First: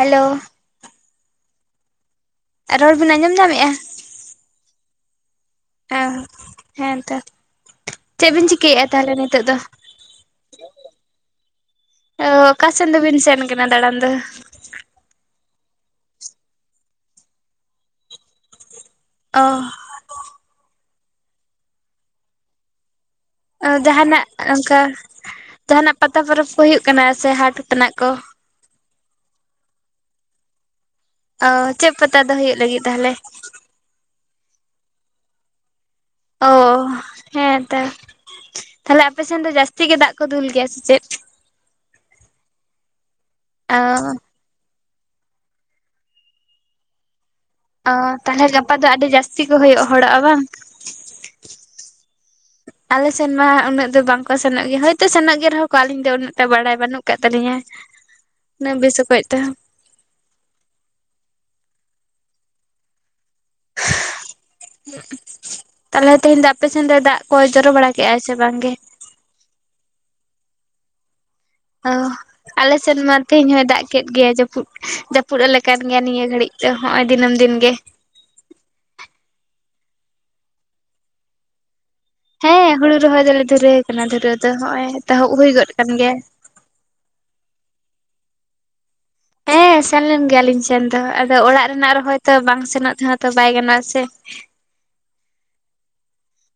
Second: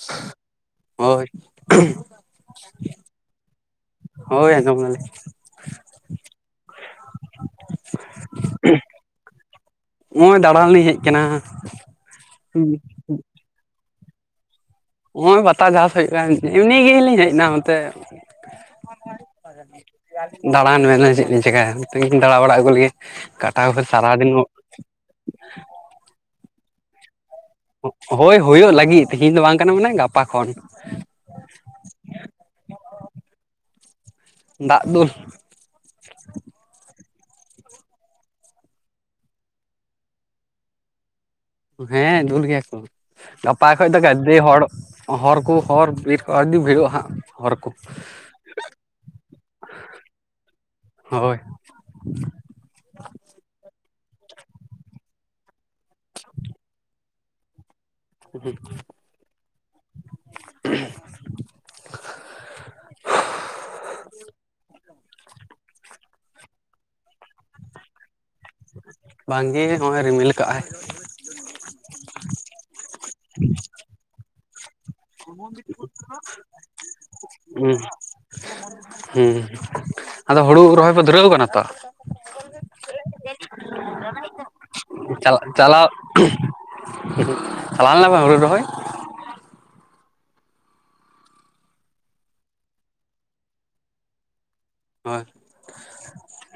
Hello ᱦᱳᱭ ᱨᱚᱲ ᱵᱤᱱ ᱟᱸᱡᱚᱢ ᱧᱟᱢᱮᱜ-ᱟ? ᱦᱳᱭ ᱟᱧᱡᱚᱢ ᱞᱮᱱᱟ᱾ ᱦᱮᱸ ᱦᱮᱸᱛᱚ ᱪᱮᱜ ᱵᱤᱱ ᱪᱤᱠᱟᱹᱭᱮᱜ-ᱟ ᱛᱟᱦᱟᱞᱮ ᱱᱤᱛᱳᱜ ᱫᱚ? ᱦᱚᱜᱚᱭ ᱫᱟᱬᱟᱱ ᱞᱤᱧ ᱦᱮᱡ ᱠᱟᱱᱟ ᱦᱩᱸ᱾ [unintelligible] ᱵᱤᱱ ᱥᱮᱱ ᱠᱟᱱᱟ ᱫᱟᱬᱟᱱ ᱫᱚ? ᱦᱚᱸᱜᱚᱭ ᱯᱟᱛᱟ ᱡᱟᱦᱟ ᱥᱮᱫ ᱜᱮ ᱮᱢᱱᱤ ᱜᱮᱞᱤᱧ ᱦᱮᱡ ᱱᱟ ᱚᱱᱛᱮ᱾ ᱚ ᱫᱟᱬᱟᱱ ᱢᱮᱱᱮ ᱪᱮᱜ ᱞᱤᱧ ᱪᱤᱠᱟᱭᱟ [unintelligible] ᱫᱟᱬᱟ ᱵᱟᱲᱟ ᱟᱜᱩ ᱞᱮᱜᱮ᱾ ᱚ ᱠᱟᱴᱟᱣ ᱡᱟᱦᱟᱱᱟᱜ ᱥᱟᱨᱟᱫᱤᱱ ᱚᱝᱠᱟ ᱡᱟᱦᱟᱱᱟᱜ ᱯᱟᱛᱟ ᱯᱚᱨᱚᱵᱽ ᱠᱚ ᱦᱩᱭᱩᱜ ᱠᱟᱱᱟ ᱥᱮ ᱦᱟᱴ? ᱛᱮᱱᱟᱜ ᱠᱚ ᱦᱳᱭ ᱦᱳᱭᱳᱜ ᱞᱟᱹᱜᱤᱫ ᱛᱤᱦᱤᱧ ᱫᱚ ᱵᱟᱝ ᱠᱟᱱᱟ ᱢᱟᱱᱮ ᱜᱟᱯᱟ ᱠᱷᱚᱱ ᱾ ᱚ ᱪᱮᱜ ᱯᱟᱛᱟ ᱫᱚ ᱦᱳᱭᱳᱜ ᱞᱟᱹᱜᱤᱫ ᱛᱟᱦᱟᱞᱮ? ᱫᱟᱜ ᱫᱩᱞ᱾ ᱚ ᱦᱮᱸ ᱛᱚ᱾ ᱛᱟᱞᱦᱮ ᱟᱯᱮ ᱥᱮᱱ ᱫᱚ ᱡᱟᱹᱥᱛᱤ ᱜᱮ ᱫᱟᱜ ᱠᱚ ᱫᱩᱞ ᱜᱮᱭᱟ ᱥᱮ ᱪᱮᱫ? ᱦᱮᱸ ᱫᱩᱞ ᱜᱮᱭᱟ ᱠᱩ ᱜᱟᱯᱟ ᱚ ᱠᱷᱚᱡᱽ ᱫᱚ ᱜᱟᱫᱮ ᱦᱚᱲ᱾ ᱦᱚᱨ ᱠᱩ ᱦᱚᱨ ᱵᱤᱨ ᱠᱚ ᱟᱹᱰᱤ ᱵᱷᱤᱨᱚᱜ-ᱟ ᱦᱟᱸᱜ ᱦᱚᱨ ᱠᱩ᱾ ᱚ ᱛᱟᱞᱦᱮ ᱜᱟᱯᱟ ᱫᱚ ᱟᱹᱰᱤ ᱡᱟᱹᱥᱛᱤ ᱠᱚ ᱦᱳᱭᱳᱜ-ᱟ ᱦᱚᱲᱚᱜ-ᱟ ᱵᱟᱝ? ᱦᱳᱭ [inaudible] ᱟᱞᱮ ᱥᱮᱱ ᱢᱟ ᱩᱱᱟᱹᱜ ᱫᱚ ᱵᱟᱝᱠᱚ ᱥᱮᱱᱚᱜ ᱜᱮ ᱦᱳᱭᱛᱚ ᱥᱮᱱᱚᱜ ᱜᱮ ᱨᱮᱦᱚᱸ ᱠᱚ ᱟᱹᱞᱤᱧ ᱫᱚ ᱩᱱᱟᱹᱜᱴᱟ ᱵᱟᱲᱟᱭ ᱵᱟᱹᱱᱩᱜ ᱠᱟᱜ ᱛᱟᱞᱤᱧ-ᱟ᱾ ᱚᱱᱟ ᱵᱮᱥ ᱠᱚᱡ ᱛᱮᱦᱚᱸ᱾ [inaudible] ᱛᱟᱦᱞᱮ ᱛᱮᱦᱮᱧ ᱫᱚ ᱟᱯᱮ ᱥᱮᱱ ᱫᱚᱭ ᱫᱟᱜ ᱠᱚ ᱡᱚᱨᱚ ᱵᱟᱲᱟ ᱠᱮᱜᱟᱭ ᱥᱮ ᱵᱟᱝ ᱜᱮ? ᱵᱟᱝᱜᱮ ᱦᱚᱜᱚᱭ ᱨᱤᱢᱤᱞ ᱠᱟᱜᱟᱭ᱾ ᱚ ᱟᱞᱮ ᱥᱮᱱ ᱢᱟ ᱛᱮᱦᱮᱧ ᱦᱚᱭ ᱫᱟᱜ ᱠᱮᱜ ᱜᱮᱭᱟᱭ ᱡᱟᱹᱯᱩᱫ ᱡᱟᱹᱯᱩᱫ ᱟᱞᱮ ᱠᱟᱱ ᱜᱮᱭᱟ ᱱᱤᱭᱟᱹ ᱜᱷᱟᱹᱲᱤᱡ ᱫᱚ ᱦᱚᱸᱜᱚᱭ ᱫᱤᱱᱟᱹᱢ ᱫᱤᱱ ᱜᱮ᱾ ᱦᱩᱸ ᱦᱩᱸ ᱟᱫᱚ ᱦᱩᱲᱩ ᱨᱚᱦᱚᱭ ᱯᱮ ᱫᱷᱩᱨᱟᱹᱣ ᱠᱟᱱᱟ ᱛᱚ? ᱦᱮᱸ ᱦᱩᱲᱩ ᱨᱚᱦᱚᱭ ᱫᱚᱞᱮ ᱫᱷᱩᱨᱟᱹᱣ ᱠᱟᱱᱟ ᱫᱷᱩᱨᱟᱹᱣ ᱫᱚ ᱦᱚᱜᱼᱚᱭ ᱮᱛᱚᱦᱚᱵ ᱪᱟᱞᱟᱜ ᱦᱩᱭ ᱜᱚᱫ ᱪᱟᱞᱟᱣ ᱠᱟᱱ ᱜᱮᱭᱟ᱾ ᱪᱟᱞᱟᱣ ᱞᱮᱱᱟ ᱯᱱ ᱦᱩᱲᱩ ᱨᱚᱦᱚᱭ? ᱦᱮᱸ ᱥᱮᱱ ᱞᱮᱱ ᱜᱮᱭᱟᱞᱤᱧ ᱥᱮᱱ ᱫᱚ ᱟᱫᱚ ᱚᱲᱟᱜ ᱨᱮᱱᱟᱜ ᱨᱚᱦᱚᱭ ᱛᱚ ᱵᱟᱝ ᱥᱮᱱᱚᱜ ᱛᱮᱦᱚ ᱛᱚ ᱵᱟᱭ ᱜᱟᱱᱚᱜ-ᱟ ᱥᱮ ᱦᱳᱭ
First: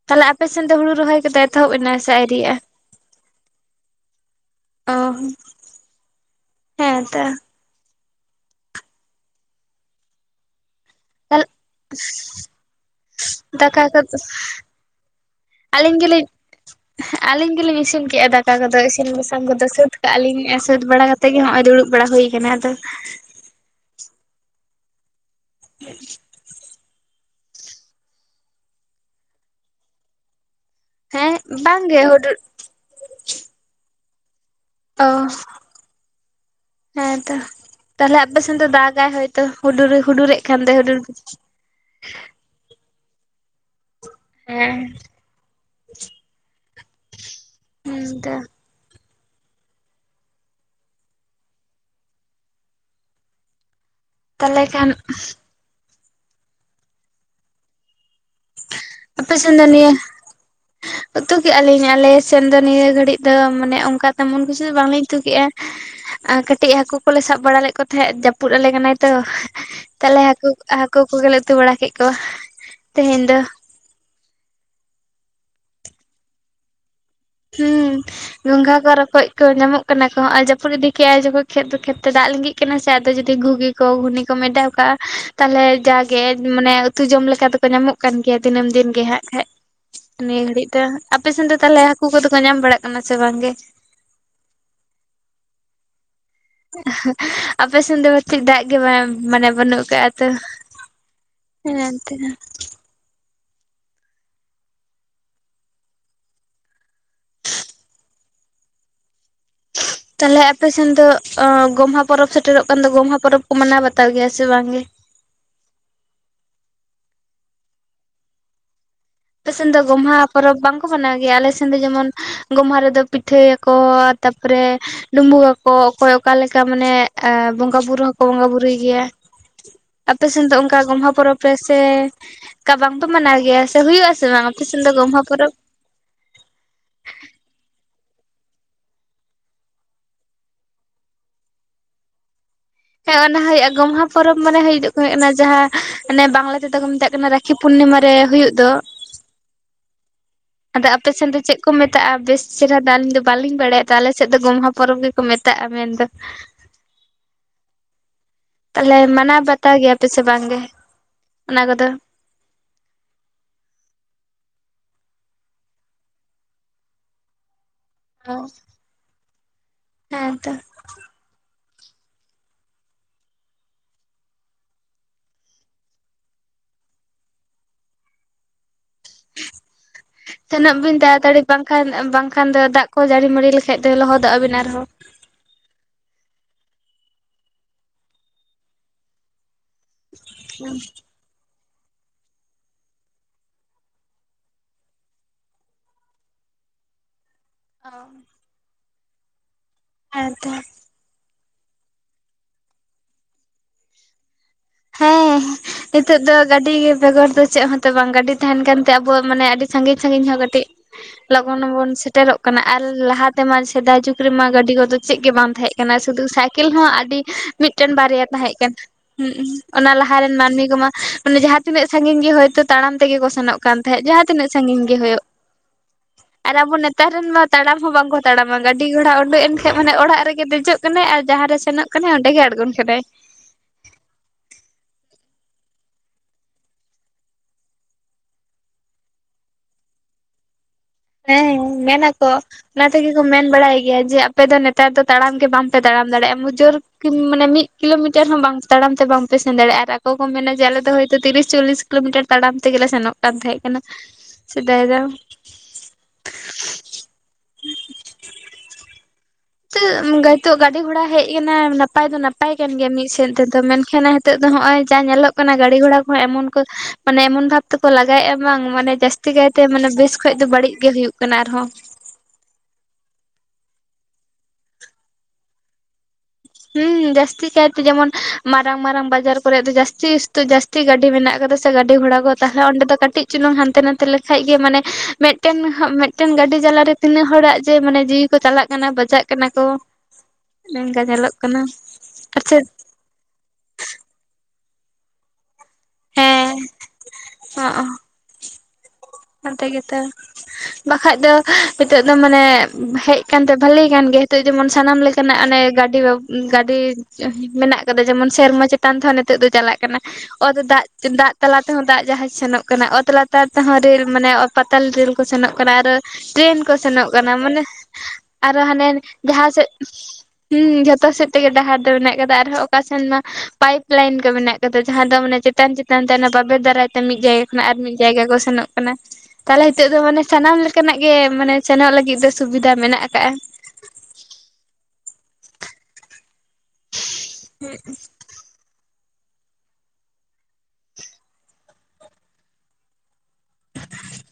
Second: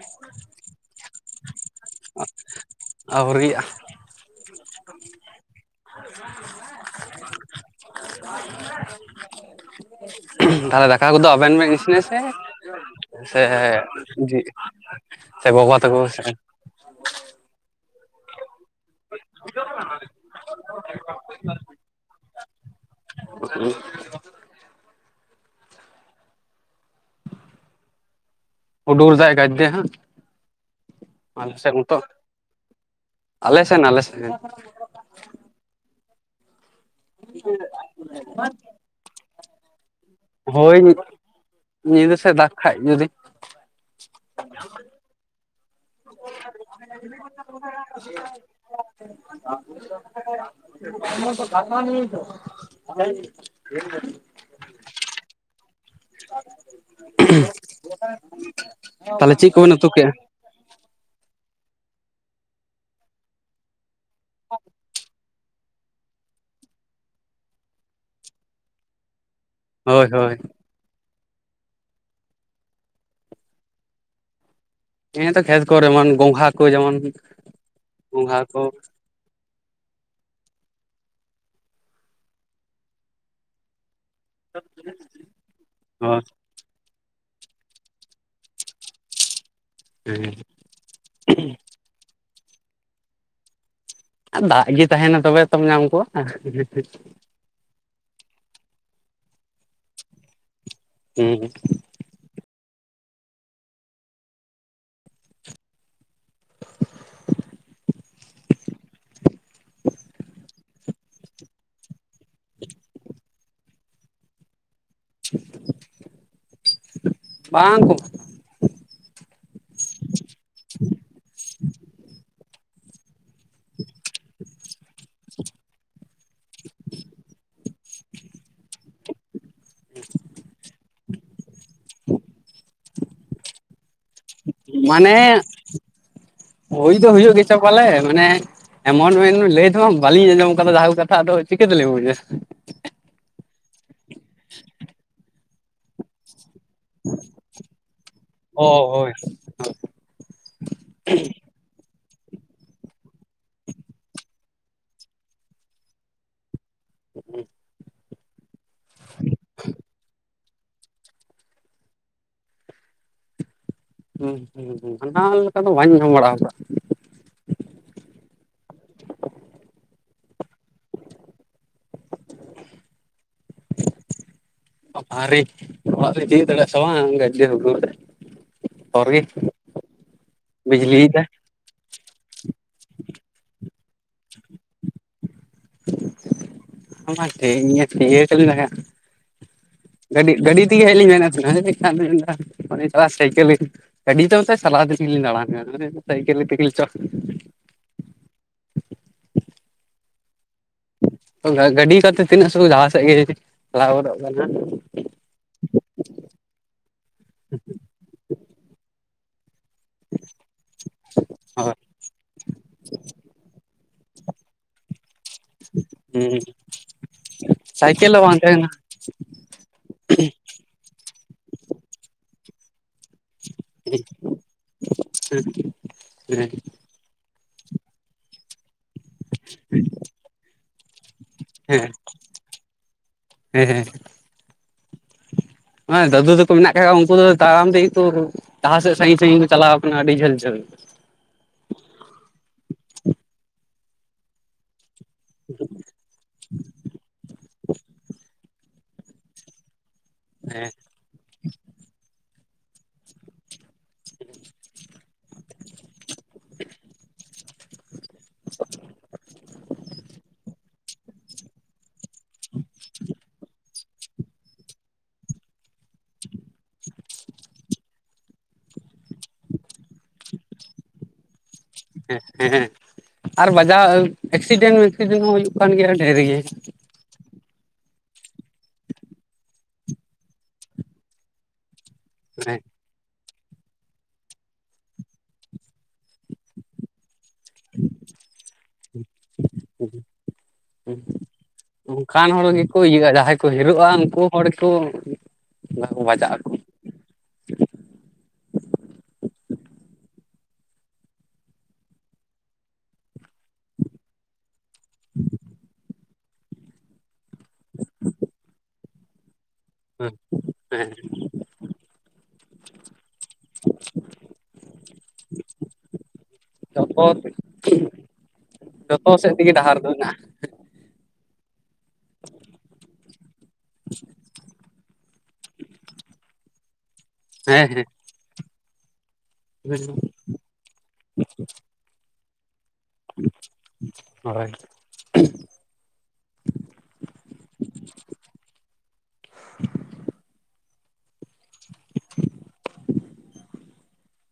ᱛᱷᱟᱞᱮ ᱟᱯᱮ ᱥᱮᱱ ᱫᱚ ᱦᱩᱲᱩ ᱨᱚᱦᱚᱭ ᱠᱚᱫᱚ ᱮᱛᱚᱦᱚᱵ ᱮᱱᱟ ᱥᱮ ᱟᱣᱨᱤᱭᱟᱜᱼᱟ? ᱟᱹᱣᱨᱤᱭᱟᱜᱼᱟ ᱚ ᱦᱮᱸ ᱛᱚ ᱛᱟᱦᱚᱞᱮ ᱫᱟᱠᱟ ᱠᱚᱫᱚ ᱟᱵᱮᱱ ᱵᱮᱱ ᱤᱥᱤᱱᱟᱥᱮ? ᱥᱮ ᱫᱟᱠᱟ ᱠᱚ ᱡᱤ ᱥᱮ ᱜᱚᱵᱟ ᱛᱟᱠᱩ ᱟᱹᱞᱤᱧ ᱥᱮ? ᱜᱮᱞᱤᱧ ᱟᱹᱞᱤᱧ ᱜᱮᱞᱤᱧ ᱤᱥᱤᱱ ᱠᱮᱜᱼᱟ ᱫᱟᱠ ᱠᱟ ᱠᱚᱫᱚ ᱤᱥᱤᱱ ᱵᱟᱥᱟᱝ ᱠᱚᱫᱚ ᱥᱟᱹᱛ ᱠᱟᱜᱟ ᱞᱤᱧ ᱮᱸ ᱥᱟᱹᱛ ᱵᱟᱲᱟ ᱠᱟᱛᱮᱫ ᱜᱮ ᱦᱚᱸᱜ ᱚᱭ ᱫᱩᱲᱩᱵ ᱵᱟᱲᱟ ᱦᱩᱭ ᱠᱟᱱᱟ ᱟᱫᱚ᱾ [inaudible] [inaudible] ᱦᱩᱰᱩᱨ ᱫᱟᱭ ᱜᱟᱭᱫᱮ ᱦᱟᱜ ᱦᱮᱸ ᱟᱞᱮ ᱥᱮᱜ ᱢᱚᱛᱚ ᱵᱟᱝᱜᱮ ᱦᱩᱰᱩᱨ ᱟᱞᱮᱥᱮᱱ ᱟᱞᱥᱮ ᱚ ᱦᱮᱸᱛᱚ ᱛᱟᱦᱚᱞᱮ ᱟᱯᱮᱥᱮᱱ ᱫᱚ ᱫᱟᱜᱟᱭ ᱦᱚᱭᱛᱚ ᱦᱩᱰᱩᱨ ᱦᱩᱰᱩᱨᱮᱜ ᱠᱷᱟᱱ ᱫᱚᱭ ᱦᱳᱭ ᱦᱩᱰᱩᱨ ᱧᱤᱫᱟᱹ ᱥᱮᱜ ᱫᱟᱠ ᱠᱷᱟᱡᱽ ᱡᱩᱫᱤ ᱦᱮᱸ ᱦᱩᱸ ᱛᱚ [inaudible] [inaudible] ᱛᱟᱦᱮᱞᱮ ᱠᱷᱟᱱ ᱛᱟᱷᱞᱮ ᱟᱯᱮ ᱪᱤᱜ ᱥᱮᱱ ᱫᱚ ᱠᱚᱵᱮᱱ ᱩᱛᱩ ᱱᱤᱭᱟᱹ ᱠᱮᱜᱼᱟ? ᱩᱛᱩ ᱠᱮᱜᱟ ᱞᱤᱧ ᱟᱞᱮᱥᱮᱱ ᱫᱚ ᱱᱤᱭᱟᱹ ᱜᱷᱟᱹᱲᱤᱡ ᱫᱚ ᱢᱟᱱᱮ ᱚᱱᱠᱟ ᱛᱮᱢᱚᱱ ᱠᱤᱪᱷᱩ ᱫᱚ ᱵᱟᱝᱞᱤᱧ ᱩᱛᱩ ᱠᱮᱜᱼᱟ ᱮᱸ ᱠᱟᱹᱴᱤᱡ ᱦᱟᱹᱠᱩ ᱠᱚᱞᱮ ᱥᱟᱵ ᱵᱟᱲᱟ ᱞᱮᱫ ᱠᱚ ᱛᱟᱦᱮᱸᱜ ᱡᱟᱹᱯᱩᱫ ᱟᱞᱮ ᱠᱟᱱᱟᱭ ᱛᱚ ᱦᱳᱭ ᱛᱟᱦᱚᱞᱮ ᱦᱳᱭ ᱦᱟᱹᱠᱩ ᱦᱟᱹᱠᱩ ᱠᱚᱜᱮᱞᱮ ᱩᱛᱩ ᱵᱟᱲᱟ ᱠᱮᱫ ᱠᱚᱣᱟ ᱛᱮᱦᱮᱧ ᱫᱚ᱾ ᱦᱮ ᱛᱚ ᱠᱷᱮᱛ ᱠᱚᱨᱮ ᱢᱚᱱ ᱜᱚᱝᱜᱷᱟ ᱠᱚ ᱡᱮᱢᱚᱱ ᱦᱩᱸ ᱜᱚᱸᱜᱷᱟ ᱠᱚ ᱨᱚᱠᱚᱡ ᱠᱚ ᱧᱟᱢᱚᱜ ᱠᱟᱱᱟ ᱠᱚ ᱱᱚᱜᱚᱭ ᱡᱟᱹᱯᱩᱫ ᱤᱫᱤ ᱠᱮᱜᱼᱟᱭ ᱡᱚᱠᱷᱚᱱ ᱠᱷᱮᱛ ᱠᱷᱮᱛ ᱛᱮ ᱫᱟᱜ ᱞᱤᱜᱤᱜ ᱠᱟᱱᱟ ᱥᱮ ᱟᱫᱚ ᱡᱩᱫᱤ ᱜᱷᱩᱜᱤ ᱠᱚ ᱜᱷᱩᱱᱤ ᱠᱚ ᱮᱰᱟᱣ ᱠᱟᱜᱼᱟ ᱛᱟᱦᱞᱮ ᱡᱟᱜᱮ ᱦᱳᱭ ᱢᱟᱱᱮ ᱩᱛᱩ ᱡᱚᱢ ᱞᱮᱠᱟ ᱫᱚᱠᱚ ᱧᱟᱢᱚᱜ ᱠᱟᱱ ᱜᱮᱭᱟ ᱫᱤᱱᱟᱹᱢ ᱫᱤᱱ ᱜᱮ ᱦᱟᱸᱜ ᱠᱷᱟᱡ ᱱᱤᱭᱟᱹ ᱜᱷᱟᱹᱲᱤᱡ ᱛᱮ ᱟᱯᱮ ᱥᱮᱱ ᱫᱚ ᱛᱟᱦᱞᱮ ᱦᱟᱹᱠᱩ ᱠᱚᱫᱚ ᱠᱚ ᱧᱟᱢ ᱵᱟᱲᱟᱜ ᱠᱟᱱᱟ ᱥᱮ ᱵᱟᱝ ᱜᱮ? ᱟᱨ ᱫᱟᱜ ᱜᱮ ᱛᱟᱦᱮᱱᱟ ᱛᱚᱵᱮ ᱛᱚᱢ ᱧᱟᱢ ᱠᱚᱣᱟ ᱦ [inaudible] ᱟᱯᱮ ᱥᱮᱱ ᱫᱚ ᱛᱷᱤᱡ ᱫᱟᱜ ᱜᱮ ᱢᱟᱱᱮ ᱵᱟᱹᱱᱩᱜ ᱠᱟᱜᱼᱟ ᱛᱚ᱾ ᱦᱮᱸ ᱱᱛᱮᱱᱟ [unintelligible] ᱛᱟᱞᱦᱮ ᱟᱯᱮ ᱥᱮᱱ ᱫᱚ ᱜᱚᱢᱦᱟ ᱯᱚᱨᱚᱵᱽ ᱥᱮᱴᱮᱨᱚᱜ ᱠᱟᱱ ᱫᱚ ᱜᱚᱢᱦᱟ ᱯᱚᱨᱚᱵᱽ ᱠᱩ ᱢᱟᱱᱟᱣ ᱵᱟᱛᱟᱣ ᱜᱮᱭᱟ ᱥᱮ ᱵᱟᱝ ᱜᱮ? ᱵᱟᱝ ᱠᱚ ᱟᱯᱮ ᱥᱮᱱ ᱫᱚ ᱜᱚᱢᱦᱟ ᱯᱚᱨᱚᱵᱽ ᱵᱟᱝᱠᱚ ᱢᱟᱱᱟᱣ ᱜᱮᱭᱟ ᱟᱞᱮ ᱥᱮᱱ ᱫᱚ ᱡᱮᱢᱚᱱ ᱜᱚᱢᱦᱟ ᱨᱮᱫᱚ ᱯᱤᱴᱷᱟᱹᱭᱟ ᱠᱚ ᱛᱟᱯᱚᱨᱮ ᱰᱩᱵᱩᱜ ᱟᱠᱚ ᱚᱠᱚᱭ ᱚᱠᱟᱞᱮᱠᱟ ᱢᱟᱱᱮ ᱵᱚᱸᱜᱟ ᱵᱩᱨᱩ ᱦᱚᱸᱠᱚ ᱵᱚᱸᱜᱟ ᱵᱩᱨᱩᱭ ᱜᱮᱭᱟ᱾ ᱟᱯᱮ ᱥᱮᱱ ᱫᱚ ᱚᱱᱠᱟ ᱜᱚᱢᱦᱟ ᱯᱚᱨᱚᱵᱽ ᱨᱮ ᱥᱮ ᱚᱱᱠᱟ ᱵᱟᱝᱯᱮ ᱢᱟᱱᱟᱣ ᱜᱮᱭᱟ ᱥᱮ ᱦᱩᱭᱩᱜᱼᱟ? ᱢᱟᱱᱮ ᱦᱩᱭ ᱫᱚ ᱦᱩᱭᱩᱜ ᱜᱮᱪᱚ ᱯᱟᱞᱮ ᱢᱟᱱᱮ ᱮᱢᱚᱱ ᱢᱮᱱ ᱢᱮ ᱞᱟᱹᱭ ᱫᱚᱦᱟᱸᱜ ᱵᱟᱹᱞᱤᱧ ᱟᱸᱡᱚᱢ ᱠᱟᱫᱟ ᱡᱟᱦᱟᱸ ᱠᱚ ᱠᱟᱛᱷᱟ ᱟᱫᱚ ᱪᱤᱠᱟᱹ ᱛᱮᱞᱤᱧ ᱵᱩᱡᱟ᱾ ᱦᱮᱸ ᱚᱱᱟ ᱦᱩᱭᱩᱜᱼᱟ ᱜᱚᱢᱦᱟ ᱯᱚᱨᱚᱵᱽ ᱢᱟᱱᱮ [unintelligible] ᱠᱟᱱᱟ ᱡᱟᱦᱟᱸ ᱦᱟᱱᱮ ᱵᱟᱝᱞᱟ ᱛᱮᱫᱚ ᱠᱚ ᱢᱮᱛᱟᱜ ᱠᱟᱱᱟ ᱨᱟᱠᱷᱤ ᱯᱩᱨᱱᱤᱢᱟ ᱨᱮ ᱦᱩᱭᱩᱜ ᱚ ᱫᱚ᱾ ᱦᱳᱭ [inaudible] ᱟᱫᱚ ᱟᱯᱮ ᱥᱮᱱ ᱫᱚ ᱪᱮᱜ ᱠᱚ ᱢᱮᱛᱟᱜᱼᱟ? ᱵᱮᱥ ᱪᱮᱨᱦᱟ ᱫᱚ ᱟᱞᱤᱧ ᱫᱚ ᱵᱟᱹᱞᱤᱧ ᱵᱟᱲᱟᱭᱟ ᱛᱚ ᱟᱞᱮ ᱥᱮᱜ ᱫᱚ ᱜᱚᱢᱦᱟ ᱯᱚᱨᱚᱵᱽ ᱜᱮ ᱠᱚ ᱢᱮᱛᱟᱜᱼᱟ ᱢᱮᱱᱫᱚ᱾ [inaudible] ᱛᱟᱞᱦᱮ ᱢᱟᱱᱟᱣ ᱵᱟᱛᱟᱣ ᱜᱮᱭᱟ ᱯᱮ ᱥᱮ ᱵᱟᱝ ᱜᱮ ᱚᱱᱟ ᱠᱚᱫᱚ? ᱦᱩᱸ ᱦᱩᱸ ᱦᱩᱸ ᱢᱟᱱᱟᱣ ᱞᱮᱠᱟ ᱫᱚ ᱵᱟᱹᱧ ᱟᱸᱡᱚᱢ ᱵᱟᱲᱟᱣ ᱠᱟᱜ ᱚ ᱦᱮᱸ ᱛᱚ᱾ [inaudible] ᱵᱟᱵᱟ ᱨᱮ ᱚᱲᱟᱜ ᱫᱚᱧ ᱛᱤᱭᱟᱹᱜ ᱫᱟᱲᱮᱜᱼᱟ ᱥᱮ ᱵᱟᱝ ᱜᱟᱡᱮ ᱦᱩᱰᱩᱨ ᱫᱟᱭ ᱾ ᱥᱮᱱᱚᱜ ᱵᱤᱱ ᱵᱤᱡᱽᱞᱤᱭ ᱫᱟᱭ ᱛᱟᱛᱟᱲᱤ᱾ ᱵᱟᱝᱠᱷᱟᱱ ᱵᱟᱝᱠᱷᱟᱱ ᱫᱚ ᱫᱟᱜ ᱠᱚ ᱡᱟᱹᱲᱤ ᱢᱟᱹᱲᱤ ᱞᱮᱠᱷᱟᱡ ᱫᱚ ᱞᱚᱦᱚᱫᱚᱜᱼᱟ ᱵᱤᱱ ᱟᱨᱦᱚᱸ [unintelligible] ᱜᱟᱹᱰᱤ ᱰᱟᱹᱰᱤ ᱚ ᱛᱮᱜᱮ ᱦᱮᱡ ᱞᱤᱧ ᱢᱮᱱᱮᱫᱜ ᱛᱟᱦᱮᱱᱟ [unintelligible] ᱜᱟᱹᱰᱤ [unintelligible] ᱚ ᱦᱮᱸ ᱛᱚ᱾ ᱜᱟ-ᱜᱟᱹᱰᱤ ᱠᱟᱛᱮ ᱛᱤᱱᱟᱹᱜ ᱥᱚᱦᱩ ᱡᱟᱦᱟᱸ ᱥᱮᱜ ᱜᱮ ᱪᱟᱞᱟᱣ ᱜᱚᱫᱚᱜ ᱠᱟᱱᱟ᱾ ᱦᱮᱸ ᱱᱤᱛᱚᱜ ᱫᱚ ᱜᱟᱹᱰᱤ ᱵᱮᱜᱚᱨ ᱫᱚ ᱪᱮᱜ ᱦᱚᱸᱛᱚ ᱵᱟᱝ ᱜᱟᱹᱰᱤ ᱛᱟᱦᱮᱱ ᱠᱟᱱᱛᱮ ᱟᱵᱚᱣᱟᱜ ᱢᱟᱱᱮ ᱟᱹᱰᱤ ᱥᱟᱺᱜᱤᱧ ᱥᱟᱺᱜᱤᱧ ᱦᱚᱸ ᱠᱟᱹᱴᱤᱡ ᱞᱚᱜᱚᱱ ᱦᱳᱭ ᱵᱚᱱ ᱥᱮᱴᱮᱨᱚᱜ ᱠᱟᱱᱟ ᱟᱨ ᱞᱟᱦᱟ ᱛᱮᱢᱟ ᱥᱮᱫᱟᱭ ᱡᱩᱜᱽ ᱨᱮᱢᱟ ᱜᱟᱹᱰᱤ ᱜᱚᱫᱚ ᱪᱮᱜ ᱜᱮ ᱵᱟᱝ ᱛᱟᱦᱮᱸᱜ ᱠᱟᱱᱟ ᱥᱩᱫᱷᱩ ᱦᱩᱸ ᱥᱟᱭᱠᱮᱞ ᱦᱚᱸ ᱟᱹᱰᱤ ᱢᱤᱫᱴᱮᱱ ᱥᱟᱭᱠᱮᱞ ᱦᱚᱸ ᱵᱟᱨᱭᱟ ᱵᱟᱝ ᱛᱟᱦᱮᱸ ᱠᱟᱱᱟ ᱦᱩᱸᱜᱼᱩᱸ᱾ ᱚᱱᱟ ᱞᱟᱦᱟᱨᱮᱱ ᱢᱟᱹᱱᱢᱤ ᱠᱚᱢᱟ ᱢᱟᱱᱮ ᱡᱟᱦᱟᱸ ᱛᱤᱱᱟᱹᱜ ᱥᱟᱺᱜᱤᱧ ᱜᱮ ᱦᱳᱭᱛᱳ ᱛᱟᱲᱟᱢ ᱛᱮᱜᱮ ᱠᱚ ᱥᱮᱱᱚᱜ ᱠᱟᱱ ᱠᱟᱱᱟ ᱛᱟᱦᱮᱸᱜ ᱡᱟᱦᱟᱸ ᱛᱤᱱᱟᱹᱜ ᱥᱟᱺᱜᱤᱧ ᱜᱮ ᱦᱳᱭᱳᱜ ᱦᱮᱸ ᱟᱨ ᱟᱵᱚ ᱱᱮᱛ ᱛᱟᱨ ᱨᱮᱱ ᱢᱟ ᱛᱟᱲᱟᱢ ᱦᱚᱸ ᱵᱟᱝ ᱠᱚ ᱛᱟᱲᱟᱢᱟ ᱜᱟᱹᱰᱤ ᱜᱷᱚᱲᱟ ᱩᱰᱩᱜ ᱮᱱ ᱠᱷᱟᱡ ᱢᱟᱱᱮ ᱚᱲᱟᱜ ᱨᱮᱜᱮ ᱫᱮᱡᱚᱜ ᱠᱟᱱᱟᱭ ᱟᱨ ᱡᱟᱦᱟᱸ ᱨᱮ ᱥᱮᱱᱚᱜ ᱠᱟᱱᱟᱭ ᱚᱸᱰᱮ ᱜᱮ ᱟᱬᱜᱚᱱ ᱠᱟᱱᱟᱭ᱾ ᱦᱮᱸ ᱦᱮᱸ ᱦᱮᱸ ᱫᱟᱹᱫᱩ ᱛᱟᱹᱠᱩ ᱢᱮᱱᱟᱜ ᱠᱟᱜ ᱠᱚᱣᱟ ᱩᱝᱠᱩ ᱫᱚ ᱛᱟᱲᱟᱢ ᱛᱮᱜᱮ ᱠᱩ ᱡᱟᱦᱟ ᱥᱮᱜ ᱥᱟᱺᱜᱤᱧ ᱥᱟᱺᱜᱤᱧ ᱠᱚ ᱪᱟᱞᱟᱣ ᱠᱟᱱᱟ ᱟᱹᱰᱤ ᱡᱷᱟᱹᱞ ᱡᱷᱟᱹᱞ᱾ ᱦᱮᱸ ᱢᱮᱱᱟᱠᱚ ᱚᱱᱟ ᱛᱮᱜᱮ ᱠᱚ ᱢᱮᱱ ᱵᱟᱲᱟᱭ ᱜᱮᱭᱟ ᱡᱮ ᱟᱯᱮ ᱫᱚ ᱱᱮᱛᱟᱨ ᱫᱚ ᱛᱟᱲᱟᱢ ᱜᱮ ᱵᱟᱝᱯᱮ ᱛᱟᱲᱟᱢ ᱫᱟᱲᱮᱜᱼᱟ ᱢᱩᱡᱩᱨ ᱠᱤᱢ ᱢᱟᱱᱮ ᱢᱤᱜ ᱠᱤᱞᱳᱢᱤᱴᱟᱨ ᱦᱚᱸ ᱵᱟᱝ ᱛᱟᱲᱟᱢ ᱛᱮ ᱵᱟᱝᱯᱮ ᱥᱮᱱ ᱫᱟᱲᱮᱜᱼᱟ ᱟᱨ ᱠᱚᱠᱚ ᱢᱮᱱᱟ ᱡᱮ ᱦᱮᱸ ᱟᱞᱮ ᱫᱚ ᱦᱳᱭ ᱛᱚ ᱛᱤᱨᱤᱥ ᱪᱚᱞᱞᱤᱥ ᱠᱤᱞᱳᱢᱤᱴᱟᱨ ᱛᱟᱲᱟᱢ ᱛᱮᱜᱮᱞᱮ ᱥᱮᱱᱚᱜ ᱠᱟᱱ ᱛᱟᱦᱮᱸᱜ ᱠᱟᱱᱟ ᱥᱮᱫᱟᱭ ᱫᱚ᱾ [inaudible] [inaudible] [unintelligible] ᱜᱟᱹᱰᱤ ᱜᱷᱚᱲᱟ ᱦᱮᱡ ᱠᱟᱱᱟ ᱱᱟᱯᱟᱭ ᱫᱚ ᱱᱟᱯᱟᱭ ᱠᱟᱱ ᱜᱮᱭᱟ ᱢᱤᱜ ᱥᱮᱫ ᱛᱮᱫᱚ ᱢᱮᱱ ᱠᱷᱟᱱ ᱛᱚᱜ ᱫᱚ ᱦᱚᱸᱜᱼᱚᱭ ᱡᱟ ᱧᱮᱞᱚᱜ ᱠᱟᱱᱟ ᱜᱟᱹᱲᱤ ᱜᱷᱚᱲᱟ ᱠᱚᱦᱚᱸ ᱮᱢᱚᱱ ᱠᱚ ᱢᱟᱱᱮ ᱮᱢᱚᱱ ᱵᱷᱟᱵᱽ ᱛᱮᱠᱚ ᱞᱟᱜᱟᱭᱮᱜᱼᱟ ᱵᱟᱝ ᱢᱟᱱᱮ ᱡᱟᱹᱥ ᱛᱤ ᱠᱟᱭᱛᱮ ᱢᱟᱱᱮ ᱵᱮᱥ ᱠᱷᱚᱡ ᱫᱚ ᱵᱟᱹᱲᱤᱡ ᱜᱮ ᱦᱩᱭᱩᱜ ᱠᱟᱱᱟ ᱟᱨᱦᱚᱸ᱾ ᱦᱮ ᱦᱮᱸ ᱟᱨ ᱵᱟᱡᱟᱣ ᱮᱠᱥᱤᱰᱮᱱ ᱢᱮᱠᱥᱤᱰᱮᱱ ᱦᱚᱸ ᱦᱩᱭᱩᱜ ᱠᱟᱱ ᱜᱮᱭᱟ ᱰᱷᱮᱨ ᱜᱮ᱾ ᱦᱩᱸ ᱡᱟᱹᱥᱛᱤ ᱠᱟᱭᱛᱮ ᱡᱮᱢᱚᱱ ᱢᱟᱨᱟᱝ ᱢᱟᱨᱟᱝ ᱵᱟᱡᱟᱨ ᱠᱚᱨᱮ ᱫᱚ ᱡᱟᱹᱥᱛᱤ ᱤᱥᱛᱚ ᱡᱟᱥ ᱛᱤ ᱜᱟᱹᱰᱤ ᱢᱮᱱᱟᱜ ᱠᱟᱫᱟ ᱥᱮ ᱜᱟᱹᱰᱤ ᱜᱷᱚᱬᱟ ᱠᱚ ᱛᱟᱦᱞᱮ ᱦᱮᱸ ᱚᱸᱰᱮ ᱫᱚ ᱠᱟᱹᱴᱤᱡᱽ ᱪᱩᱞᱩᱝ ᱦᱟᱱᱛᱮ ᱱᱟᱛᱮ ᱞᱮᱠᱷᱟᱡᱽ ᱜᱮ ᱢᱟᱱᱮ ᱢᱮᱫᱴᱮᱱ, ᱢᱮᱫᱴᱮᱱ ᱜᱟᱹᱰᱤ ᱡᱟᱞᱟ ᱨᱮ ᱛᱤᱱᱟᱹᱜ ᱦᱚᱲᱟᱜ ᱡᱮ ᱢᱟᱱᱮ ᱡᱤᱣᱤ ᱠᱚ ᱪᱟᱞᱟᱜ ᱠᱟᱱᱟ ᱵᱟᱡᱟᱜ ᱠᱟᱱᱟ ᱠᱚ, ᱚᱱᱠᱟ ᱧᱮᱞᱚᱜ ᱠᱟᱱᱟ ᱚᱱᱠᱟᱱ ᱦᱚᱲ ᱟᱪᱪᱷᱟ ᱜᱮᱠᱚ ᱤᱭᱟᱹᱜᱟ ᱡᱟᱦᱟᱸᱭ ᱠᱚ ᱦᱤᱨᱳᱜ-ᱟ ᱩᱱᱠᱩ ᱦᱚᱲ ᱜᱮᱠᱚ ᱵᱟᱠᱚ ᱵᱟᱡᱟᱜ-ᱟ᱾ ᱮᱸ, ᱦᱚᱸᱜ-ᱚ᱾ ᱚᱸᱰᱮ ᱜᱮᱛᱚ᱾ ᱵᱟᱠᱷᱟᱡᱽ ᱫᱚ ᱱᱤᱛᱳᱜ ᱫᱚ ᱢᱟᱱᱮ ᱦᱮᱡ ᱠᱟᱱᱛᱮ ᱵᱷᱟᱞᱤᱭ ᱠᱟᱱ ᱜᱮᱭᱟ ᱦᱤᱛᱳᱜ ᱡᱮᱢᱚᱱ ᱥᱟᱱᱟᱢ ᱞᱮ ᱠᱟᱱᱟ ᱚᱱᱮ ᱜᱟᱹᱰᱤ, ᱜᱟᱹᱰᱤ ᱢᱮᱱᱟᱜ ᱠᱟᱫᱟ ᱡᱮᱢᱚᱱ ᱥᱮᱨᱢᱟ ᱪᱮᱛᱟᱱ ᱛᱮᱦᱚᱸ ᱱᱤᱛᱚᱜ ᱫᱚ ᱪᱟᱞᱟᱜ ᱠᱟᱱᱟ, ᱦᱮᱸ ᱚᱛ ᱫᱟᱜ ᱦᱮᱸ ᱫᱟᱜ ᱛᱟᱞᱟ ᱛᱮᱦᱚᱸ ᱫᱟᱜ ᱡᱟᱦᱟᱡᱽ ᱥᱮᱱᱚᱜ ᱠᱟᱱᱟ, ᱚᱛ ᱞᱟᱛᱟᱨ ᱛᱮᱦᱚᱸ ᱨᱮᱹᱞ ᱢᱟᱱᱮ ᱚᱛ ᱯᱟᱛᱟᱞ ᱨᱮᱹᱞ ᱠᱚ ᱥᱮᱱᱚᱜ ᱠᱟᱱᱟ, ᱟᱨ ᱴᱨᱮᱹᱱ ᱠᱚ ᱡᱚᱛᱚ ᱥᱮᱱᱚᱜ ᱠᱟᱱᱟ ᱢᱟᱱᱮ ᱟᱨ ᱦᱟᱱᱮ ᱡᱚᱛᱚ ᱡᱟᱦᱟᱸ ᱛᱮᱜᱮ ᱥᱮᱫ ᱰᱟᱦᱟᱨ ᱫᱚ ᱦᱮᱱᱟᱜᱼᱟ ᱦᱩᱸ, ᱡᱷᱚᱛᱚ ᱥᱮᱫ ᱛᱮᱜᱮ ᱰᱟᱦᱟᱨ ᱫᱚ ᱢᱮᱱᱟᱜ ᱠᱟᱫᱟ ᱟᱨᱦᱚᱸ ᱚᱠᱟ ᱥᱮᱱ ᱢᱟ ᱯᱟᱭᱤᱯ ᱞᱟᱭᱤᱱ ᱠᱚ ᱢᱮᱱᱟᱜ ᱠᱟᱫᱟ᱾ ᱡᱟᱦᱟᱸ ᱫᱚ ᱢᱟᱱᱮ ᱪᱮᱛᱟᱱ ᱪᱮᱛᱟᱱ ᱛᱮ ᱚᱱᱟ ᱵᱟᱵᱮᱨ ᱫᱟᱨᱟᱭ ᱛᱮ ᱢᱤᱫ ᱡᱟᱭᱜᱟ ᱦᱮᱸ ᱠᱷᱚᱱᱟᱜ ᱟᱨ ᱢᱤᱫ ᱡᱟᱭᱜᱟ ᱠᱚ ᱥᱮᱱᱚᱜ ᱠᱟᱱᱟ᱾ ᱛᱟᱦᱞᱮ ᱦᱮᱸ ᱦᱤᱛᱚᱜ ᱫᱚ ᱢᱟᱱᱮ ᱥᱟᱱᱟᱢ ᱞᱮᱠᱟᱱᱟᱜ ᱜᱮ ᱢᱟᱱᱮ ᱥᱮᱱᱚᱜ ᱞᱟᱹᱜᱤᱫ ᱫᱚ ᱥᱩᱵᱤᱫᱟ ᱢᱮᱱᱟᱜ ᱠᱟᱜ-ᱟ᱾ ᱦᱳᱭ᱾ ᱦᱩᱸᱜ-ᱩᱸ᱾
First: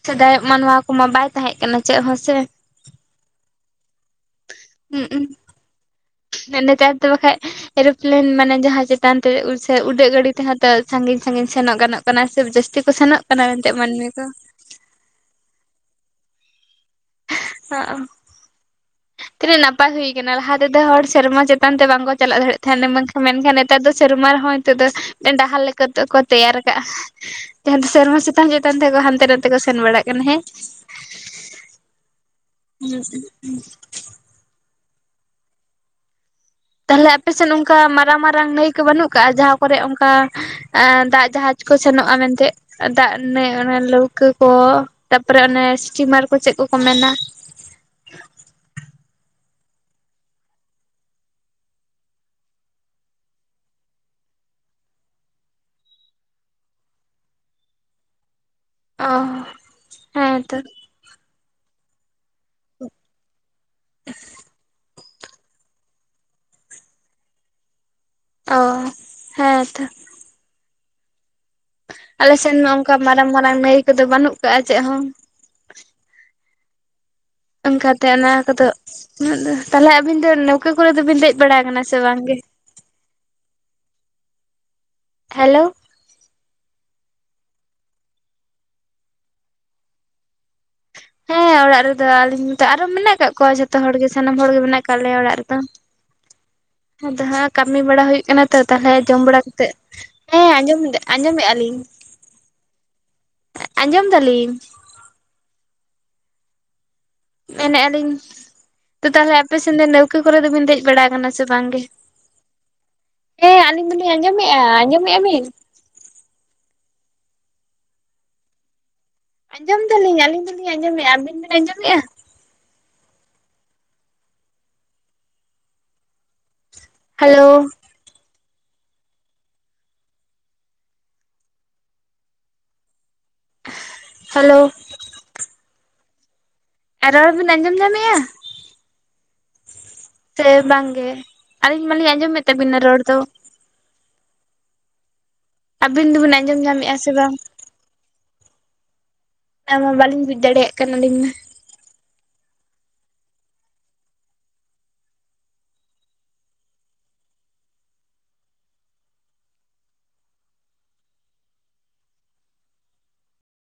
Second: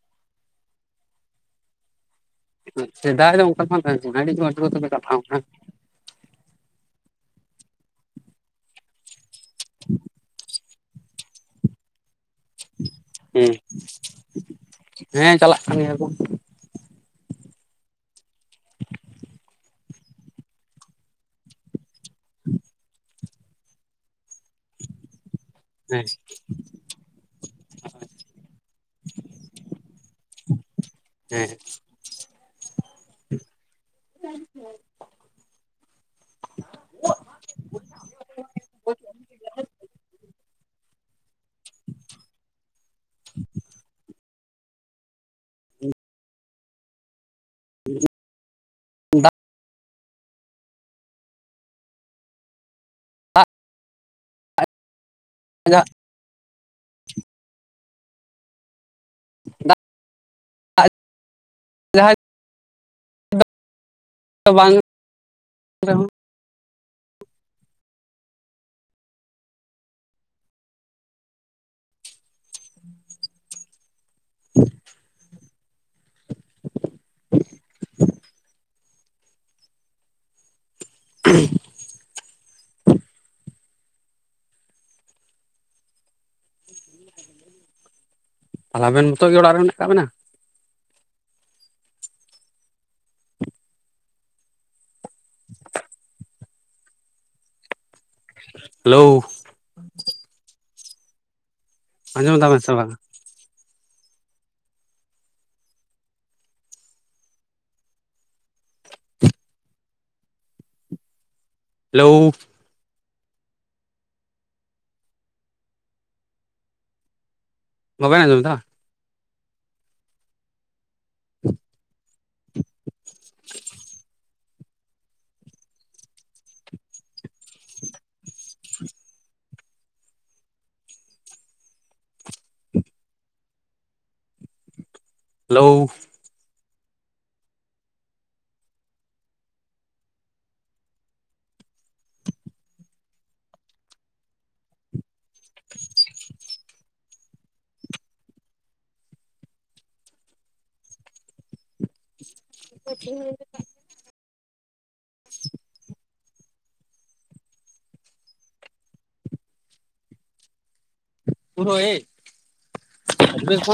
ᱥᱮᱫᱟᱭᱟᱜ ᱢᱟ ᱱᱚᱣᱟ ᱠᱚᱢᱟ ᱵᱟᱭ ᱛᱟᱦᱮᱸ ᱠᱟᱱᱟ ᱪᱮᱫ ᱦᱚᱸ ᱥᱮ᱾ ᱦᱩᱸ, ᱥᱮᱫᱟᱭ ᱫᱚ ᱚᱝᱠᱟ ᱫᱚ ᱵᱟᱝ ᱛᱟᱦᱮᱸᱠᱟᱱᱟ ᱟᱹᱰᱤ ᱢᱚᱡᱽ᱾ ᱦᱩᱸᱜ-ᱩᱸ ᱱᱮᱛᱟᱨ ᱫᱚ ᱵᱟᱠᱷᱟᱡᱽ ᱮᱨᱳᱯᱞᱮᱱ ᱢᱟᱱᱮ ᱡᱟᱦᱟᱸ ᱪᱮᱫ ᱪᱮᱛᱟᱱ ᱛᱮ ᱥᱮ ᱩᱰᱟᱹᱜ ᱜᱟᱹᱰᱤ ᱛᱮᱦᱚᱸ ᱛᱚ ᱥᱟᱸᱜᱤᱧ ᱥᱟᱸᱜᱤᱧ ᱥᱮᱱᱚᱜ ᱜᱟᱱᱚᱜ ᱠᱟᱱᱟ ᱥᱮᱵᱽ ᱡᱟᱹᱥᱛᱤ ᱠᱚ ᱥᱮᱱᱚᱜ ᱠᱟᱱᱟ ᱦᱮᱸ ᱮᱱᱛᱮ ᱢᱟᱹᱱᱢᱤ ᱠᱚ᱾ ᱦᱮᱸ ᱪᱟᱞᱟᱜ ᱠᱟᱱ ᱜᱮᱭᱟ ᱠᱚ᱾ ᱦᱚᱸᱜ-ᱚ, ᱛᱤᱱᱟᱹᱜ ᱱᱟᱯᱟᱭ ᱦᱩᱭ ᱠᱟᱱᱟ ᱞᱟᱦᱟ ᱛᱮᱫᱚ ᱦᱚᱲ ᱥᱮᱨᱢᱟ ᱪᱮᱛᱟᱱ ᱛᱮ ᱵᱟᱝ ᱠᱚ ᱪᱟᱞᱟᱜ ᱫᱟᱲᱮᱜ ᱛᱟᱦᱮᱱ, ᱵᱟᱝ ᱠᱷᱟᱱ, ᱢᱮᱱᱠᱷᱟᱱ ᱱᱮᱛᱟᱨ ᱫᱚ ᱥᱮᱨᱢᱟ ᱨᱮᱦᱚᱸ ᱱᱤᱛᱚᱜ ᱫᱚ ᱰᱟᱦᱟᱨ ᱞᱮᱠᱟ ᱛᱮ ᱦᱮᱸ ᱠᱚ ᱛᱮᱭᱟᱨ ᱠᱟᱜ-ᱟ, ᱡᱟᱸᱦᱟ ᱫᱚ ᱥᱮᱨᱢᱟ ᱥᱮᱛᱟᱱ ᱪᱮᱛᱟᱱ ᱛᱮ ᱠᱚ ᱦᱟᱱᱛᱮ ᱱᱟᱛᱮ ᱠᱚ ᱥᱮᱱ ᱵᱟᱲᱟᱜ ᱠᱟᱱᱟ ᱦᱮᱸ᱾ ᱦᱩᱸ᱾ ᱩᱸ ᱩᱸ, [unintelligible] ᱛᱟᱦᱞᱮ ᱟᱯᱮᱥᱮᱫ ᱚᱱᱠᱟ ᱢᱟᱨᱟᱝ ᱢᱟᱨᱟᱝ ᱱᱟᱹᱭ ᱠᱚ ᱵᱟᱹᱱᱩᱜ ᱠᱟᱜ-ᱟ ᱡᱟᱦᱟᱸ ᱠᱚᱨᱮ ᱚᱝᱠᱟ ᱟᱸ ᱫᱟᱜ ᱡᱟᱦᱟᱸ ᱠᱚ ᱥᱮᱱᱚᱜ-ᱟ ᱢᱮᱱᱛᱮᱜ, ᱫᱟᱜ ᱵᱟᱹᱭ ᱱᱟᱹᱭ ᱚᱱᱟ ᱞᱟᱹᱣᱠᱟᱹ ᱠᱚ ᱛᱟᱯᱚᱨᱮ ᱚᱱᱮ ᱥᱴᱤᱢᱟᱨ ᱠᱚ ᱪᱮᱫ ᱠᱚᱠᱚ ᱢᱮᱱᱟ? ᱩᱸᱦᱩᱸᱜ, ᱫᱟᱜ, ᱫᱟᱜ ᱤᱧᱟᱜ ᱚ ᱦᱮᱸᱛᱚ [unintelligible] [unintelligible] ᱫᱚ ᱵᱟᱝ ᱨᱮᱦᱚᱸ ᱚ, ᱦᱮᱸ ᱛᱚ᱾ ᱟᱞᱮ ᱥᱮᱱ ᱢᱟ ᱚᱝᱠᱟ ᱢᱟᱨᱟᱝ ᱢᱟᱨᱟᱝ ᱱᱟᱹᱭ ᱠᱚᱫᱚ ᱵᱟᱹᱱᱩᱜ ᱠᱟᱜ-ᱟ ᱪᱮᱜ ᱦᱚᱸ᱾ ᱚᱱᱠᱟᱛᱮ ᱚᱱᱟ ᱠᱚᱫᱚ, ᱛᱟᱞᱦᱮ ᱟᱵᱤᱱ ᱫᱚ ᱱᱟᱹᱣᱠᱟᱹ ᱠᱚᱨᱮ ᱫᱚᱵᱤᱱ ᱫᱮᱡ ᱵᱟᱲᱟ ᱠᱟᱱᱟ ᱥᱮ ᱵᱟᱝ ᱜᱮ? ᱦᱮᱞᱳ᱾ ᱛᱟᱦᱞᱮ ᱟᱵᱮᱱ ᱱᱚᱛᱚᱜ ᱜᱮ ᱚᱲᱟᱜ ᱨᱮ ᱢᱮᱱᱟᱜ ᱠᱟᱜ ᱵᱮᱱᱟ? ᱦᱮᱸ᱾ ᱚᱲᱟᱜ ᱨᱮᱫᱚ ᱟᱞᱤᱧ ᱢᱚᱛᱚ, ᱟᱨᱚ ᱢᱮᱱᱟᱜ ᱠᱟᱜ ᱠᱚᱣᱟ ᱡᱷᱚᱛᱚ ᱦᱚᱲᱜᱮ ᱥᱟᱱᱟᱢ ᱦᱚᱲᱜᱮ ᱢᱮᱱᱟᱜ ᱠᱟᱜ ᱞᱮᱭᱟ ᱚᱲᱟᱜ ᱨᱮᱫᱚ᱾ ᱦᱟᱸ ᱫᱚ ᱦᱟᱸᱜ ᱠᱟᱹᱢᱤ ᱵᱟᱲᱟ ᱦᱩᱭᱩᱜ᱾ ᱠᱟᱱᱟ ᱛᱚ ᱛᱟᱦᱞᱮ ᱦᱮᱞᱳ ᱡᱚᱢ ᱵᱟᱲᱟ ᱠᱟᱛᱮᱫ᱾ ᱦᱮᱸ ᱟᱸᱡᱚᱢ ᱫᱟ ᱟᱸᱡᱚᱢᱮᱜᱼᱟ ᱞᱤᱧ᱾ ᱟᱸᱡᱚᱢ ᱫᱟ ᱵᱮᱱ ᱥᱮ ᱵᱟᱝᱼᱟ? ᱟᱸᱡᱚᱢ ᱫᱟᱹᱞᱤᱧ᱾ ᱢᱮᱱᱮᱜᱼᱟ ᱞᱤᱧ ᱛᱚ ᱛᱟᱦᱞᱮ ᱟᱯᱮ ᱥᱮᱱ ᱫᱚ ᱱᱟᱹᱣᱠᱟᱹ ᱠᱚᱨᱮ ᱫᱚ ᱵᱤᱱ ᱫᱮᱡ ᱵᱟᱲᱟ ᱠᱟᱱᱟ ᱥᱮ ᱵᱟᱝ ᱜᱮ, ᱦᱮᱞᱳ ᱦᱮᱸ ᱟᱹᱞᱤᱧ ᱫᱚᱞᱤᱧ ᱟᱸᱡᱚᱢᱮᱜᱼᱟ ᱟᱸᱡᱚᱢᱮᱜᱼᱟ ᱵᱤᱱ? ᱵᱟᱵᱮᱱ ᱟᱸᱡᱚᱢᱮᱫᱟ ᱵᱟᱝ? ᱟᱸᱡᱚᱢ ᱫᱟᱹᱞᱤᱧ ᱟᱹᱞᱤᱧ ᱫᱚᱞᱤᱧ ᱟᱸᱡᱚᱢᱮᱜᱼᱟ᱾ ᱟᱵᱤᱱ ᱵᱤᱱ ᱟᱸᱡᱚᱢᱮᱜᱼᱟ? ᱦᱟᱹᱞᱳ [inaudible] ᱦᱟᱹᱞᱳ᱾ ᱦᱮᱹᱞᱳ᱾ ᱟᱨ ᱨᱚᱲ ᱵᱤᱱ ᱟᱸᱡᱚᱢ ᱧᱟᱢᱮᱜᱼᱟ? ᱥᱮᱸ ᱵᱟᱝᱜᱮ, ᱟᱹᱞᱤᱧ ᱢᱟᱞᱤᱧ ᱟᱸᱡᱚᱢᱮᱫ ᱛᱟᱵᱤᱱᱟ ᱨᱚᱲ ᱫᱚ᱾ ᱟᱵᱤᱱ ᱫᱩᱵᱤᱱ ᱟᱸᱡᱚᱢ ᱧᱟᱢᱮᱜᱼᱟ ᱥᱮ ᱵᱟᱝ? ᱟᱭᱢᱟ ᱵᱟᱞᱤᱧ ᱵᱩᱡ ᱫᱟᱲᱮᱭᱟᱜ ᱠᱟᱱᱟ ᱟᱹᱞᱤᱧ ᱢᱟ᱾ [unintelligible] [inaudible] [unintelligible]